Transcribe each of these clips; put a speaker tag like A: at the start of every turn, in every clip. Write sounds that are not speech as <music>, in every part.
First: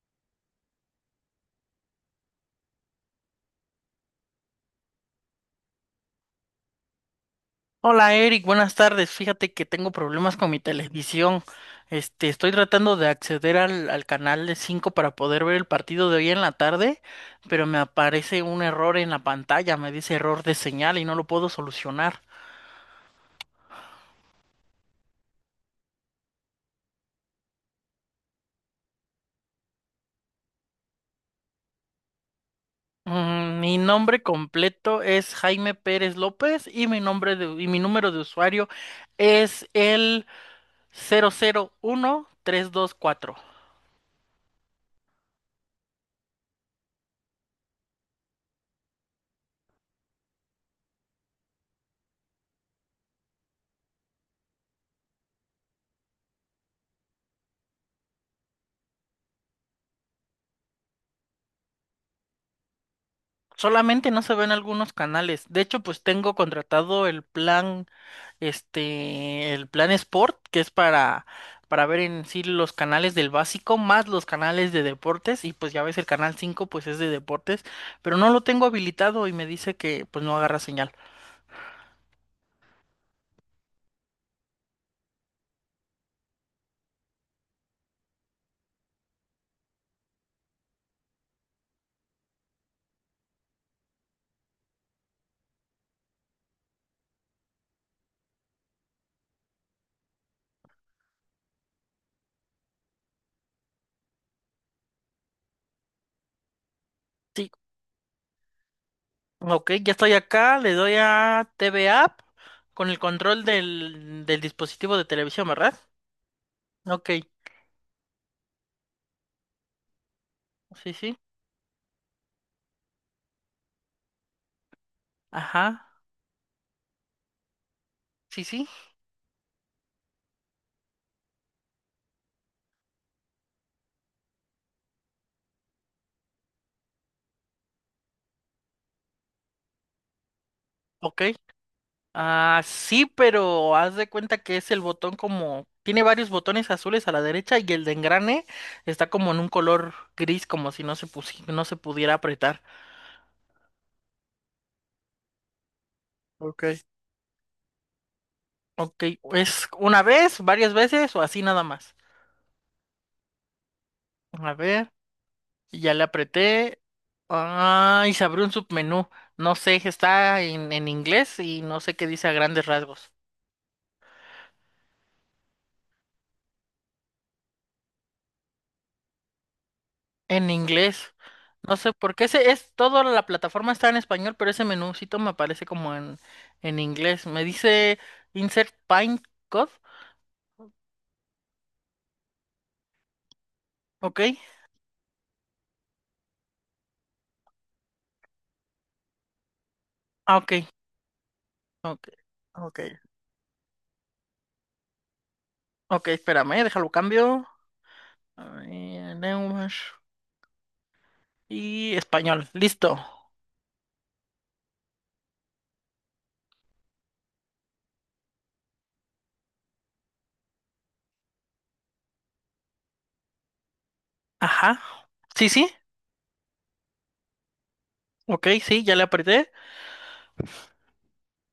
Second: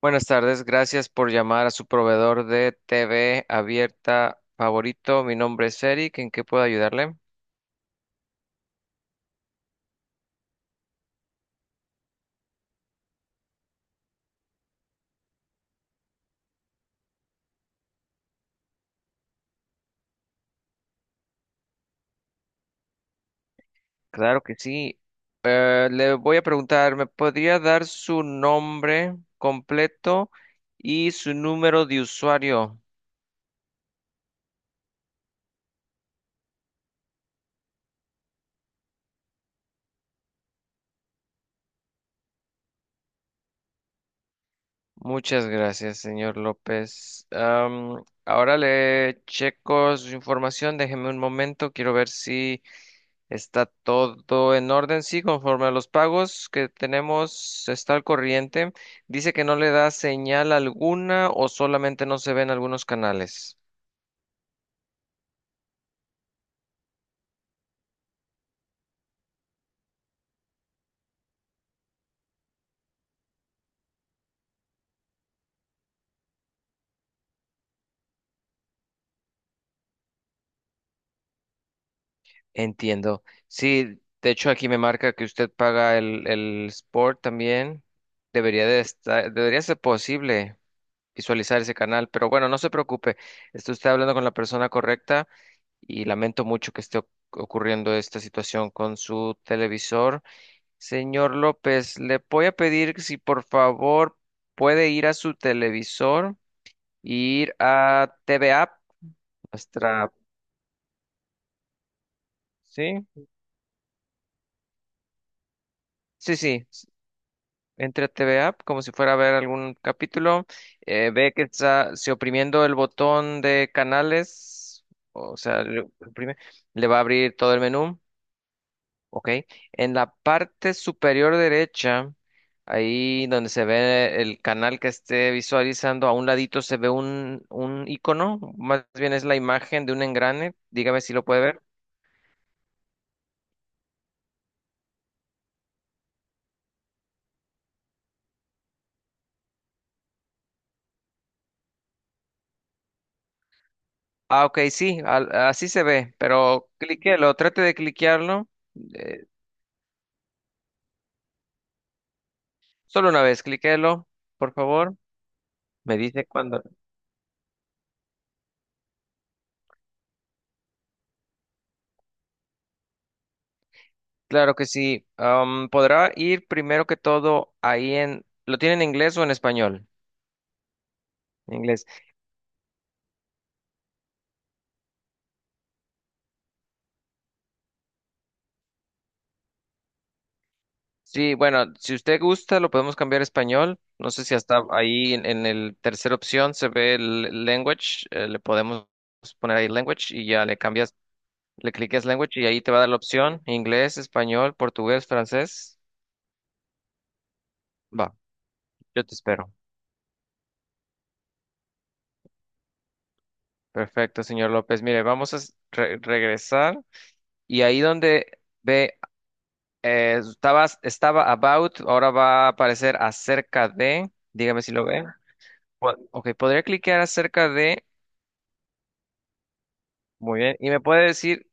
A: Buenas tardes, gracias por llamar a su proveedor de TV abierta favorito. Mi nombre es Eric, ¿en qué puedo ayudarle?
B: Hola Eric, buenas tardes. Fíjate que tengo problemas con mi televisión. Estoy tratando de acceder al canal de 5 para poder ver el partido de hoy en la tarde, pero me aparece un error en la pantalla, me dice error de señal y no lo puedo solucionar.
A: Claro que sí. Le voy a preguntar, ¿me podría dar su nombre completo y su número de usuario?
B: Mi nombre completo es Jaime Pérez López y y mi número de usuario es el 001324.
A: Muchas gracias, señor López. Ahora le checo su información, déjeme un momento, quiero ver si. Está todo en orden, sí, conforme a los pagos que tenemos, está al corriente. Dice que no le da señal alguna o solamente no se ven algunos canales.
B: Solamente no se ven algunos canales. De hecho, pues tengo contratado el plan este, el plan Sport, que es para ver en sí los canales del básico, más los canales de deportes, y pues ya ves el canal 5 pues es de deportes, pero no lo tengo habilitado y me dice que pues no agarra señal.
A: Entiendo. Sí, de hecho aquí me marca que usted paga el Sport también. Debería de estar, debería ser posible visualizar ese canal, pero bueno, no se preocupe. Está usted hablando con la persona correcta y lamento mucho que esté ocurriendo esta situación con su televisor. Señor López, le voy a pedir si por favor puede ir a su televisor y
B: Sí,
A: ir a TV App,
B: ok, ya
A: nuestra,
B: estoy acá, le doy a TV App con el
A: sí,
B: control del dispositivo de televisión, ¿verdad?
A: sí, sí,
B: Ok,
A: entre a TV App como si fuera a ver algún capítulo,
B: sí, sí,
A: ve que está si oprimiendo el botón de canales, o sea,
B: ajá,
A: oprime, le va a abrir todo el menú.
B: sí, sí,
A: Ok, en la parte superior derecha, ahí donde se ve el canal que esté visualizando, a un ladito se ve un icono, más bien es la imagen de un engrane, dígame si
B: ok.
A: lo puede ver.
B: Ah, sí, pero haz de cuenta que es el botón como... Tiene varios botones azules a la derecha y el de engrane está como en un color gris, como si no se pudiera apretar.
A: Ah, ok, sí, así se ve, pero
B: Ok.
A: cliquélo, trate de cliquearlo,
B: Ok,
A: eh,
B: ¿es una vez, varias veces o así nada más?
A: solo una vez, cliquélo, por
B: A ver,
A: favor.
B: ya
A: Me
B: le
A: dice cuándo.
B: apreté. Ah, y se abrió un submenú. No sé, está en inglés y no sé qué dice a grandes rasgos.
A: Claro que sí, podrá ir primero que todo ahí en, ¿lo tiene en inglés o en español?
B: En inglés.
A: En
B: No
A: inglés.
B: sé por qué ese es toda la plataforma está en español, pero ese menúcito me aparece como en inglés. Me dice insert pine code.
A: Sí, bueno, si usted gusta, lo podemos cambiar a español. No
B: Ok.
A: sé si hasta ahí en el tercera opción se ve el language. Le podemos poner ahí language y
B: Ah,
A: ya le
B: ok.
A: cambias, le cliques
B: Ok.
A: language y ahí te va a
B: Ok.
A: dar la opción inglés, español, portugués, francés.
B: Ok, espérame, déjalo cambio.
A: Va,
B: A
A: yo te
B: ver,
A: espero.
B: lenguas y español. Listo.
A: Perfecto, señor López. Mire, vamos a regresar y ahí donde ve, estaba about, ahora va a aparecer acerca de. Dígame si
B: Ajá.
A: lo ve.
B: Sí, sí.
A: Ok, podría cliquear acerca de.
B: Ok, sí, ya le apreté.
A: Muy bien. ¿Y me puede decir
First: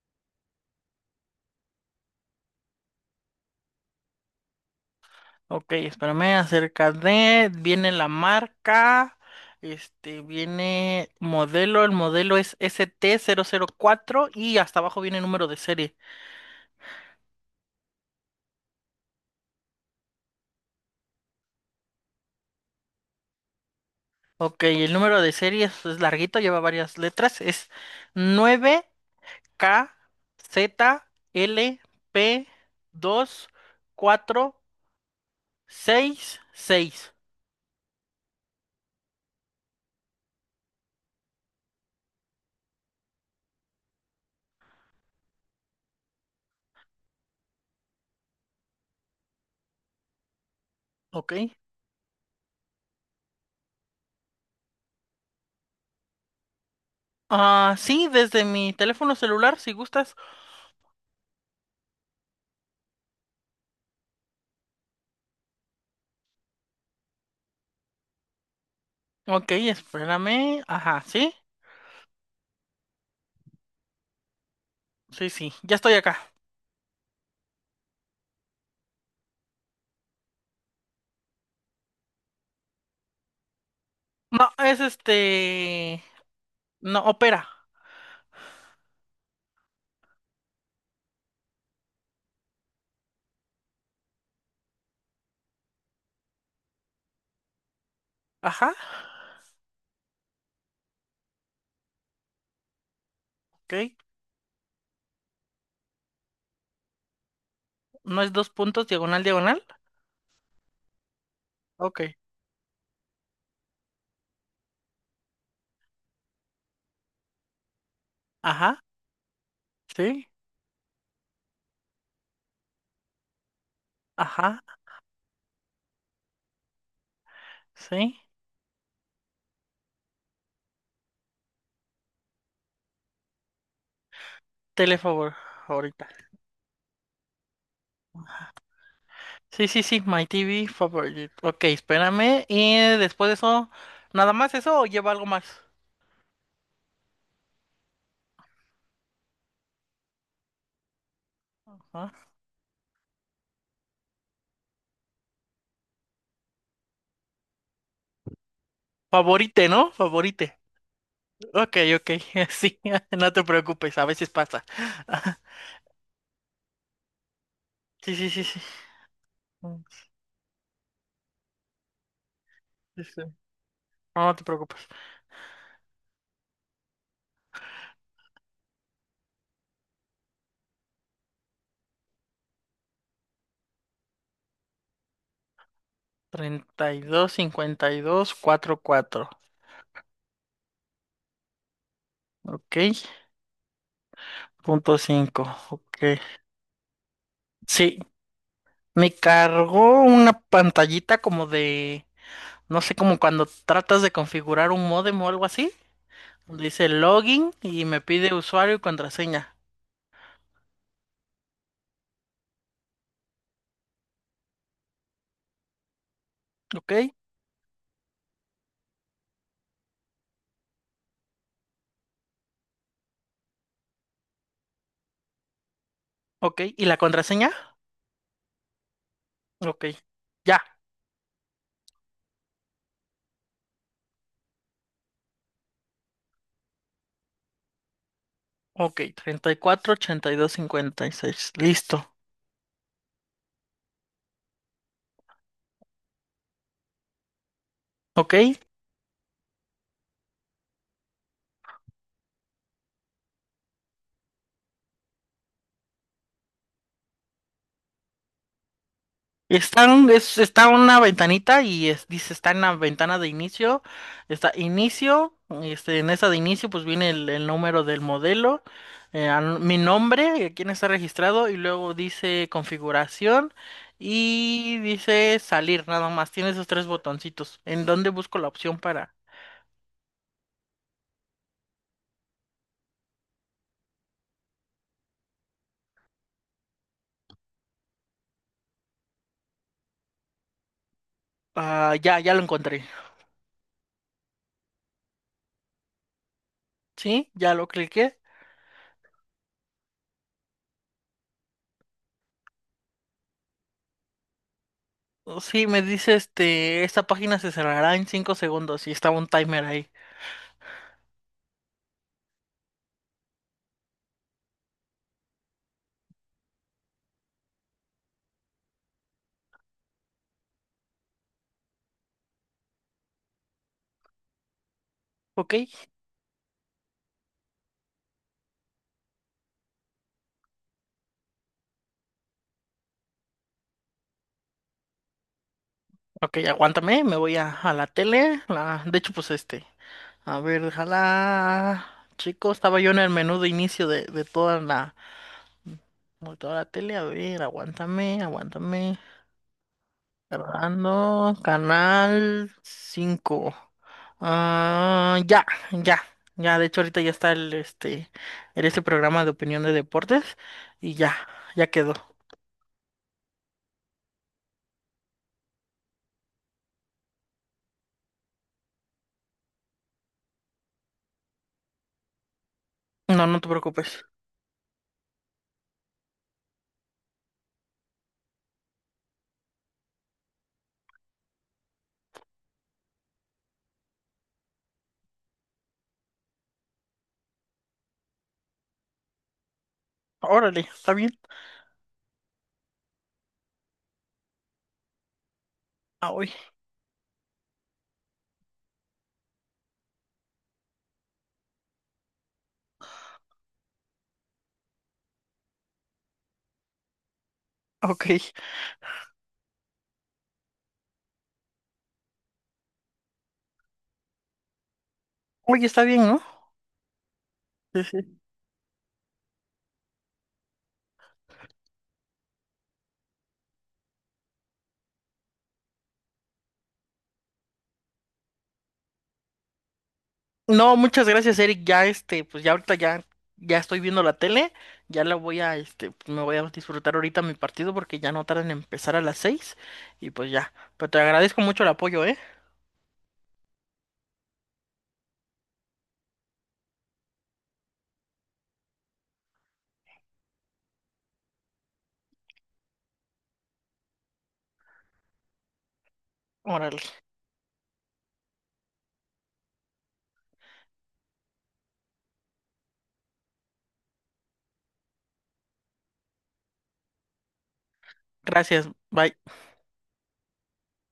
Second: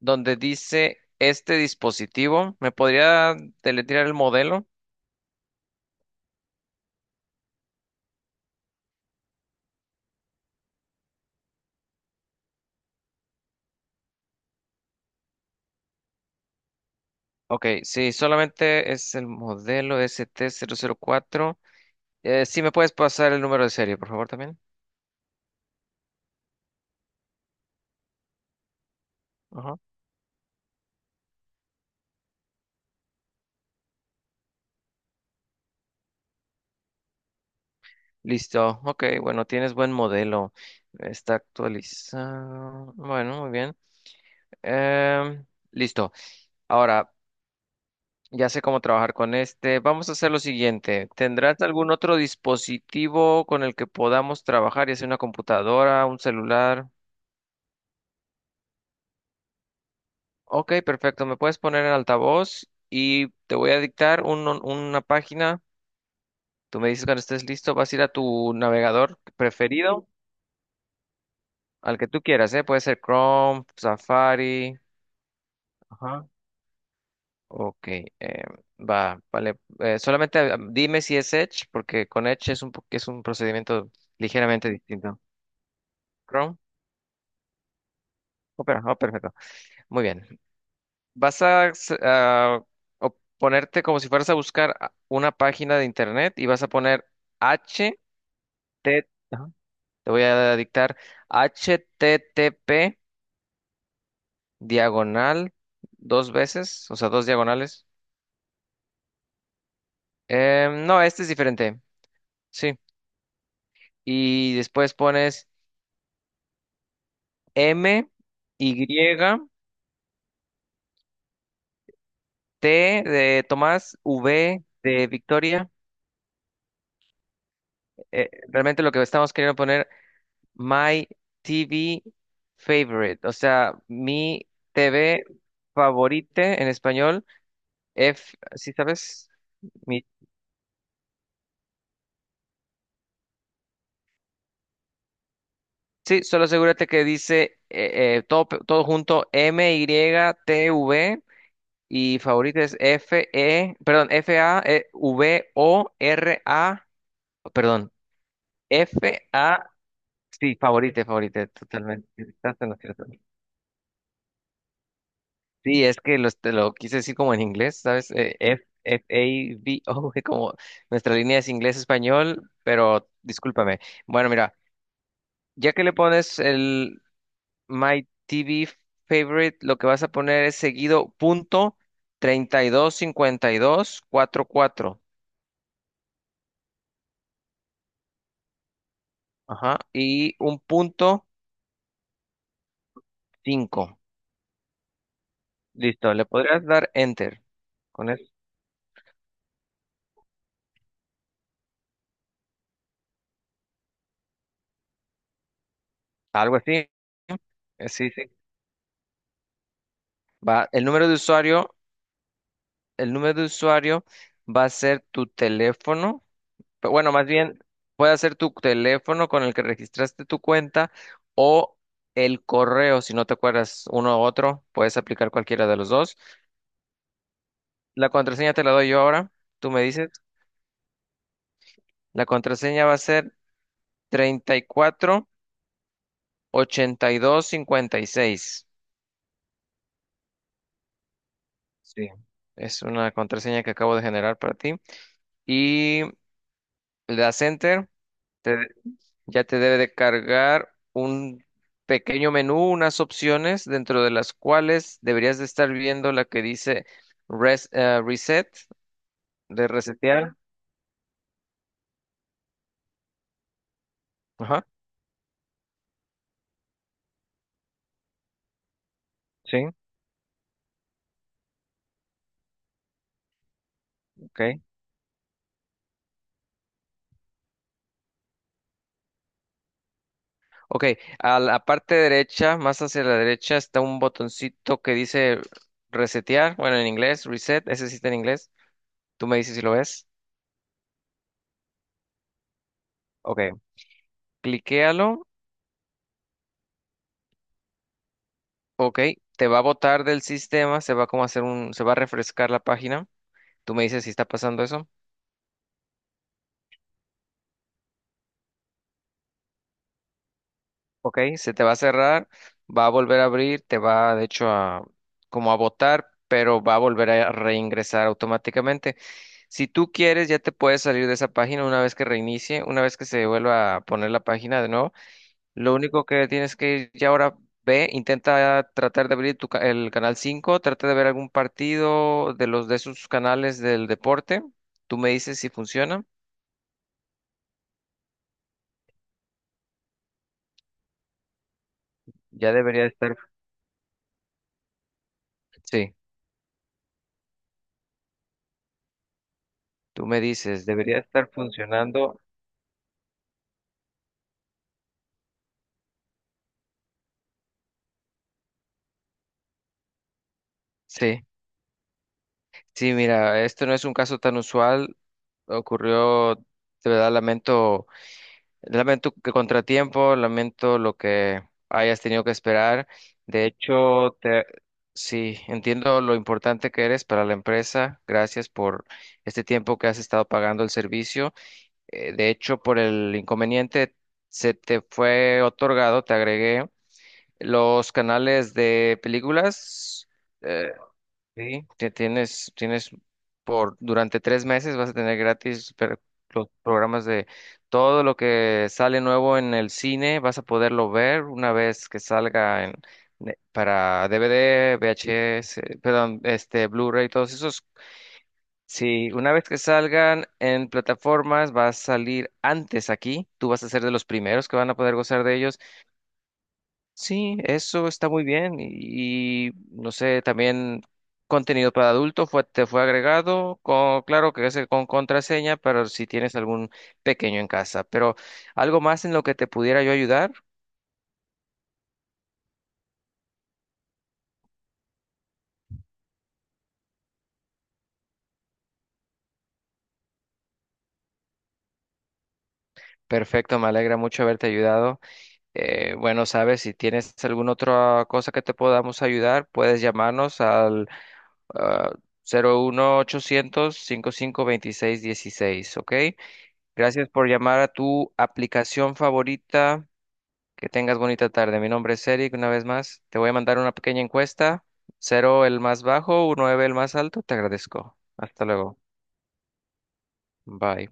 A: dónde dice este dispositivo? ¿Me podría deletrear el modelo?
B: Ok, espérame, acerca de, viene la marca, este, viene modelo, el modelo es ST004 y hasta abajo viene el número de serie.
A: Ok, sí, solamente es el modelo ST004. Sí, ¿me puedes pasar el número de serie, por favor, también?
B: Ok, el número de serie es larguito, lleva varias letras, es nueve
A: Ajá.
B: K Z L P dos cuatro seis seis.
A: Listo. Ok, bueno, tienes buen modelo. Está actualizado. Bueno, muy bien. Em, Listo. Ahora, ya sé cómo trabajar con este. Vamos a hacer lo siguiente.
B: Ok.
A: ¿Tendrás algún otro dispositivo con el que podamos trabajar, ya sea una computadora, un celular?
B: Ah, sí, desde mi teléfono celular, si gustas.
A: Ok, perfecto. Me puedes poner en altavoz y te voy a dictar una página. Tú me dices cuando estés listo, vas a ir a tu navegador
B: Ok,
A: preferido,
B: espérame. Ajá, sí,
A: al que tú quieras, ¿eh? Puede ser Chrome, Safari.
B: sí, sí, ya estoy
A: Ajá.
B: acá.
A: Ok, va, vale. Solamente dime si es Edge, porque con Edge es un procedimiento
B: No,
A: ligeramente
B: es
A: distinto.
B: este.
A: Chrome.
B: No, opera.
A: Opera, perfecto. Muy bien. Vas a ponerte como si fueras a buscar una página de internet y vas a poner H
B: Ajá,
A: Ajá, te voy a dictar h t t p
B: ok.
A: diagonal dos veces, o sea, dos diagonales.
B: No es dos puntos, diagonal, diagonal.
A: No, este es diferente.
B: Ok.
A: Sí. Y después pones M
B: Ajá,
A: Y
B: sí.
A: T de Tomás,
B: Ajá,
A: V de Victoria.
B: sí.
A: Realmente lo que estamos queriendo poner My TV favorite, o sea, mi TV
B: Telefavor, ahorita.
A: favorite en español, F, ¿sí sabes?
B: Sí, sí, sí,
A: Mi,
B: My TV favorite. Ok, espérame. Y después de eso, ¿nada más eso o lleva algo más?
A: sí, solo asegúrate que dice todo, todo junto M-Y-T-V y T V
B: Ajá.
A: y favorita es F-E, perdón, F-A-V-O-R-A, perdón, F-A,
B: Favorite, ¿no?
A: sí,
B: Favorite.
A: favorite, favorite,
B: Ok,
A: totalmente,
B: ok. <laughs>
A: estás en lo
B: Sí,
A: cierto.
B: <laughs> no te preocupes, a veces pasa. <laughs>
A: Sí, es que te lo quise decir como en inglés, ¿sabes?
B: Sí, sí, sí, sí.
A: F, F A B
B: Mm,
A: O, <laughs> como nuestra línea es inglés-español,
B: Sí,
A: pero
B: sí.
A: discúlpame.
B: No
A: Bueno,
B: no te
A: mira,
B: preocupes.
A: ya que le pones el My TV Favorite, lo que vas a poner es seguido punto treinta y dos cincuenta y dos dos cincuenta cuatro,
B: Treinta y dos cincuenta y dos cuatro cuatro.
A: ajá, y un punto
B: Ok,
A: 5.
B: punto cinco,
A: Listo,
B: ok.
A: le podrías dar Enter.
B: Sí,
A: Con eso,
B: me cargó una pantallita como de, no sé, como cuando tratas de configurar un módem o algo así,
A: algo
B: donde
A: así.
B: dice login y me
A: Sí, sí.
B: pide usuario y contraseña.
A: Va, el número de usuario va a ser tu teléfono,
B: Ok,
A: bueno, más bien puede ser tu teléfono con el que registraste tu cuenta o el correo, si no te acuerdas uno u otro, puedes aplicar cualquiera de los dos.
B: ok, ¿y la contraseña?
A: La contraseña te la doy yo ahora, tú me
B: Ok,
A: dices,
B: ya,
A: la contraseña va a ser treinta y cuatro ochenta y dos cincuenta y seis.
B: ok, 34, 82, 56. Listo.
A: Sí, es una contraseña que acabo de generar para ti. Y le das enter.
B: Ok,
A: Ya te debe de cargar un pequeño menú, unas opciones dentro de las cuales deberías de estar viendo la que dice reset, de resetear.
B: Está una ventanita y dice, está en la ventana de inicio, está
A: Ajá,
B: inicio, este, en esa de inicio pues viene el número del modelo,
A: sí,
B: mi nombre, quién está registrado y luego dice configuración
A: ok.
B: y dice salir, nada más, tiene esos tres botoncitos. ¿En dónde busco la opción para?
A: Ok, a la parte derecha, más hacia la derecha, está un botoncito que dice resetear, bueno, en inglés, reset, ese sí está en inglés. Tú me dices si lo ves.
B: Ah, ya, ya lo encontré,
A: Ok, cliquéalo.
B: ¿sí? Ya lo cliqué.
A: Ok, te va a botar del sistema, se va a refrescar la página. Tú me dices si está pasando eso.
B: Oh, sí, me dice este, esta página se cerrará en 5 segundos y estaba un timer ahí.
A: Ok, se te va a cerrar, va a volver a abrir, te va de hecho a como a botar, pero va a volver a reingresar automáticamente. Si tú quieres, ya te puedes salir de esa página una vez que reinicie, una vez que se vuelva a poner la página de nuevo.
B: Ok,
A: Lo único que tienes que ya ahora ve, intenta tratar de abrir tu el canal 5, trata de ver algún partido de los de esos canales del deporte. Tú me dices si funciona.
B: ok, aguántame, me voy a la tele. La, de hecho, pues este. A ver, déjala. Chico,
A: Ya
B: estaba
A: debería
B: yo en el
A: estar.
B: menú de inicio de, de toda la,
A: Sí,
B: de toda la tele. A ver, aguántame, aguántame.
A: tú me dices, debería estar
B: Cerrando,
A: funcionando.
B: canal 5. Ah, ya, ya, ya. De hecho, ahorita ya está el, este programa de opinión de deportes. Y ya,
A: Sí.
B: ya quedó.
A: Sí, mira, este no es un caso tan usual. Ocurrió, de verdad, lamento que contratiempo, lamento lo que hayas tenido que esperar.
B: No, no
A: De
B: te preocupes.
A: hecho, sí, entiendo lo importante que eres para la empresa. Gracias por este tiempo que has estado pagando el servicio. De hecho, por el inconveniente, se te fue otorgado, te agregué los canales de películas.
B: Órale,
A: eh,
B: está bien.
A: Sí, tienes por durante 3 meses vas a tener gratis
B: Ah, hoy.
A: los programas de todo lo que sale nuevo en el cine, vas a poderlo ver una vez que salga para DVD, VHS, perdón, este Blu-ray, todos esos.
B: Ok.
A: Sí, una vez que salgan en plataformas, va a salir antes aquí. Tú vas a ser de los primeros que van a poder gozar de ellos.
B: Oye, está bien, ¿no?
A: Sí,
B: Sí,
A: eso está
B: sí.
A: muy bien y, no sé, también contenido para adultos te fue agregado, con, claro que es con contraseña, pero si tienes algún pequeño en casa, pero algo más en lo que te pudiera yo ayudar,
B: No, muchas gracias, Eric. Ya este, pues ya ahorita ya, ya estoy viendo la tele. Ya la voy a, pues, me voy a disfrutar ahorita mi partido porque ya no tarda en empezar a las 6. Y pues ya. Pero te agradezco mucho el apoyo, ¿eh?
A: perfecto, me alegra mucho haberte ayudado. Bueno, sabes, si tienes alguna otra cosa que te podamos ayudar, puedes llamarnos al ah, 01800-552616, ¿ok?
B: Órale.
A: Gracias por llamar a tu aplicación favorita. Que tengas bonita tarde. Mi nombre es Eric, una vez más. Te voy a mandar una pequeña encuesta. Cero el más bajo, nueve el más alto. Te agradezco. Hasta
B: Gracias.
A: luego.
B: Bye.
A: Bye.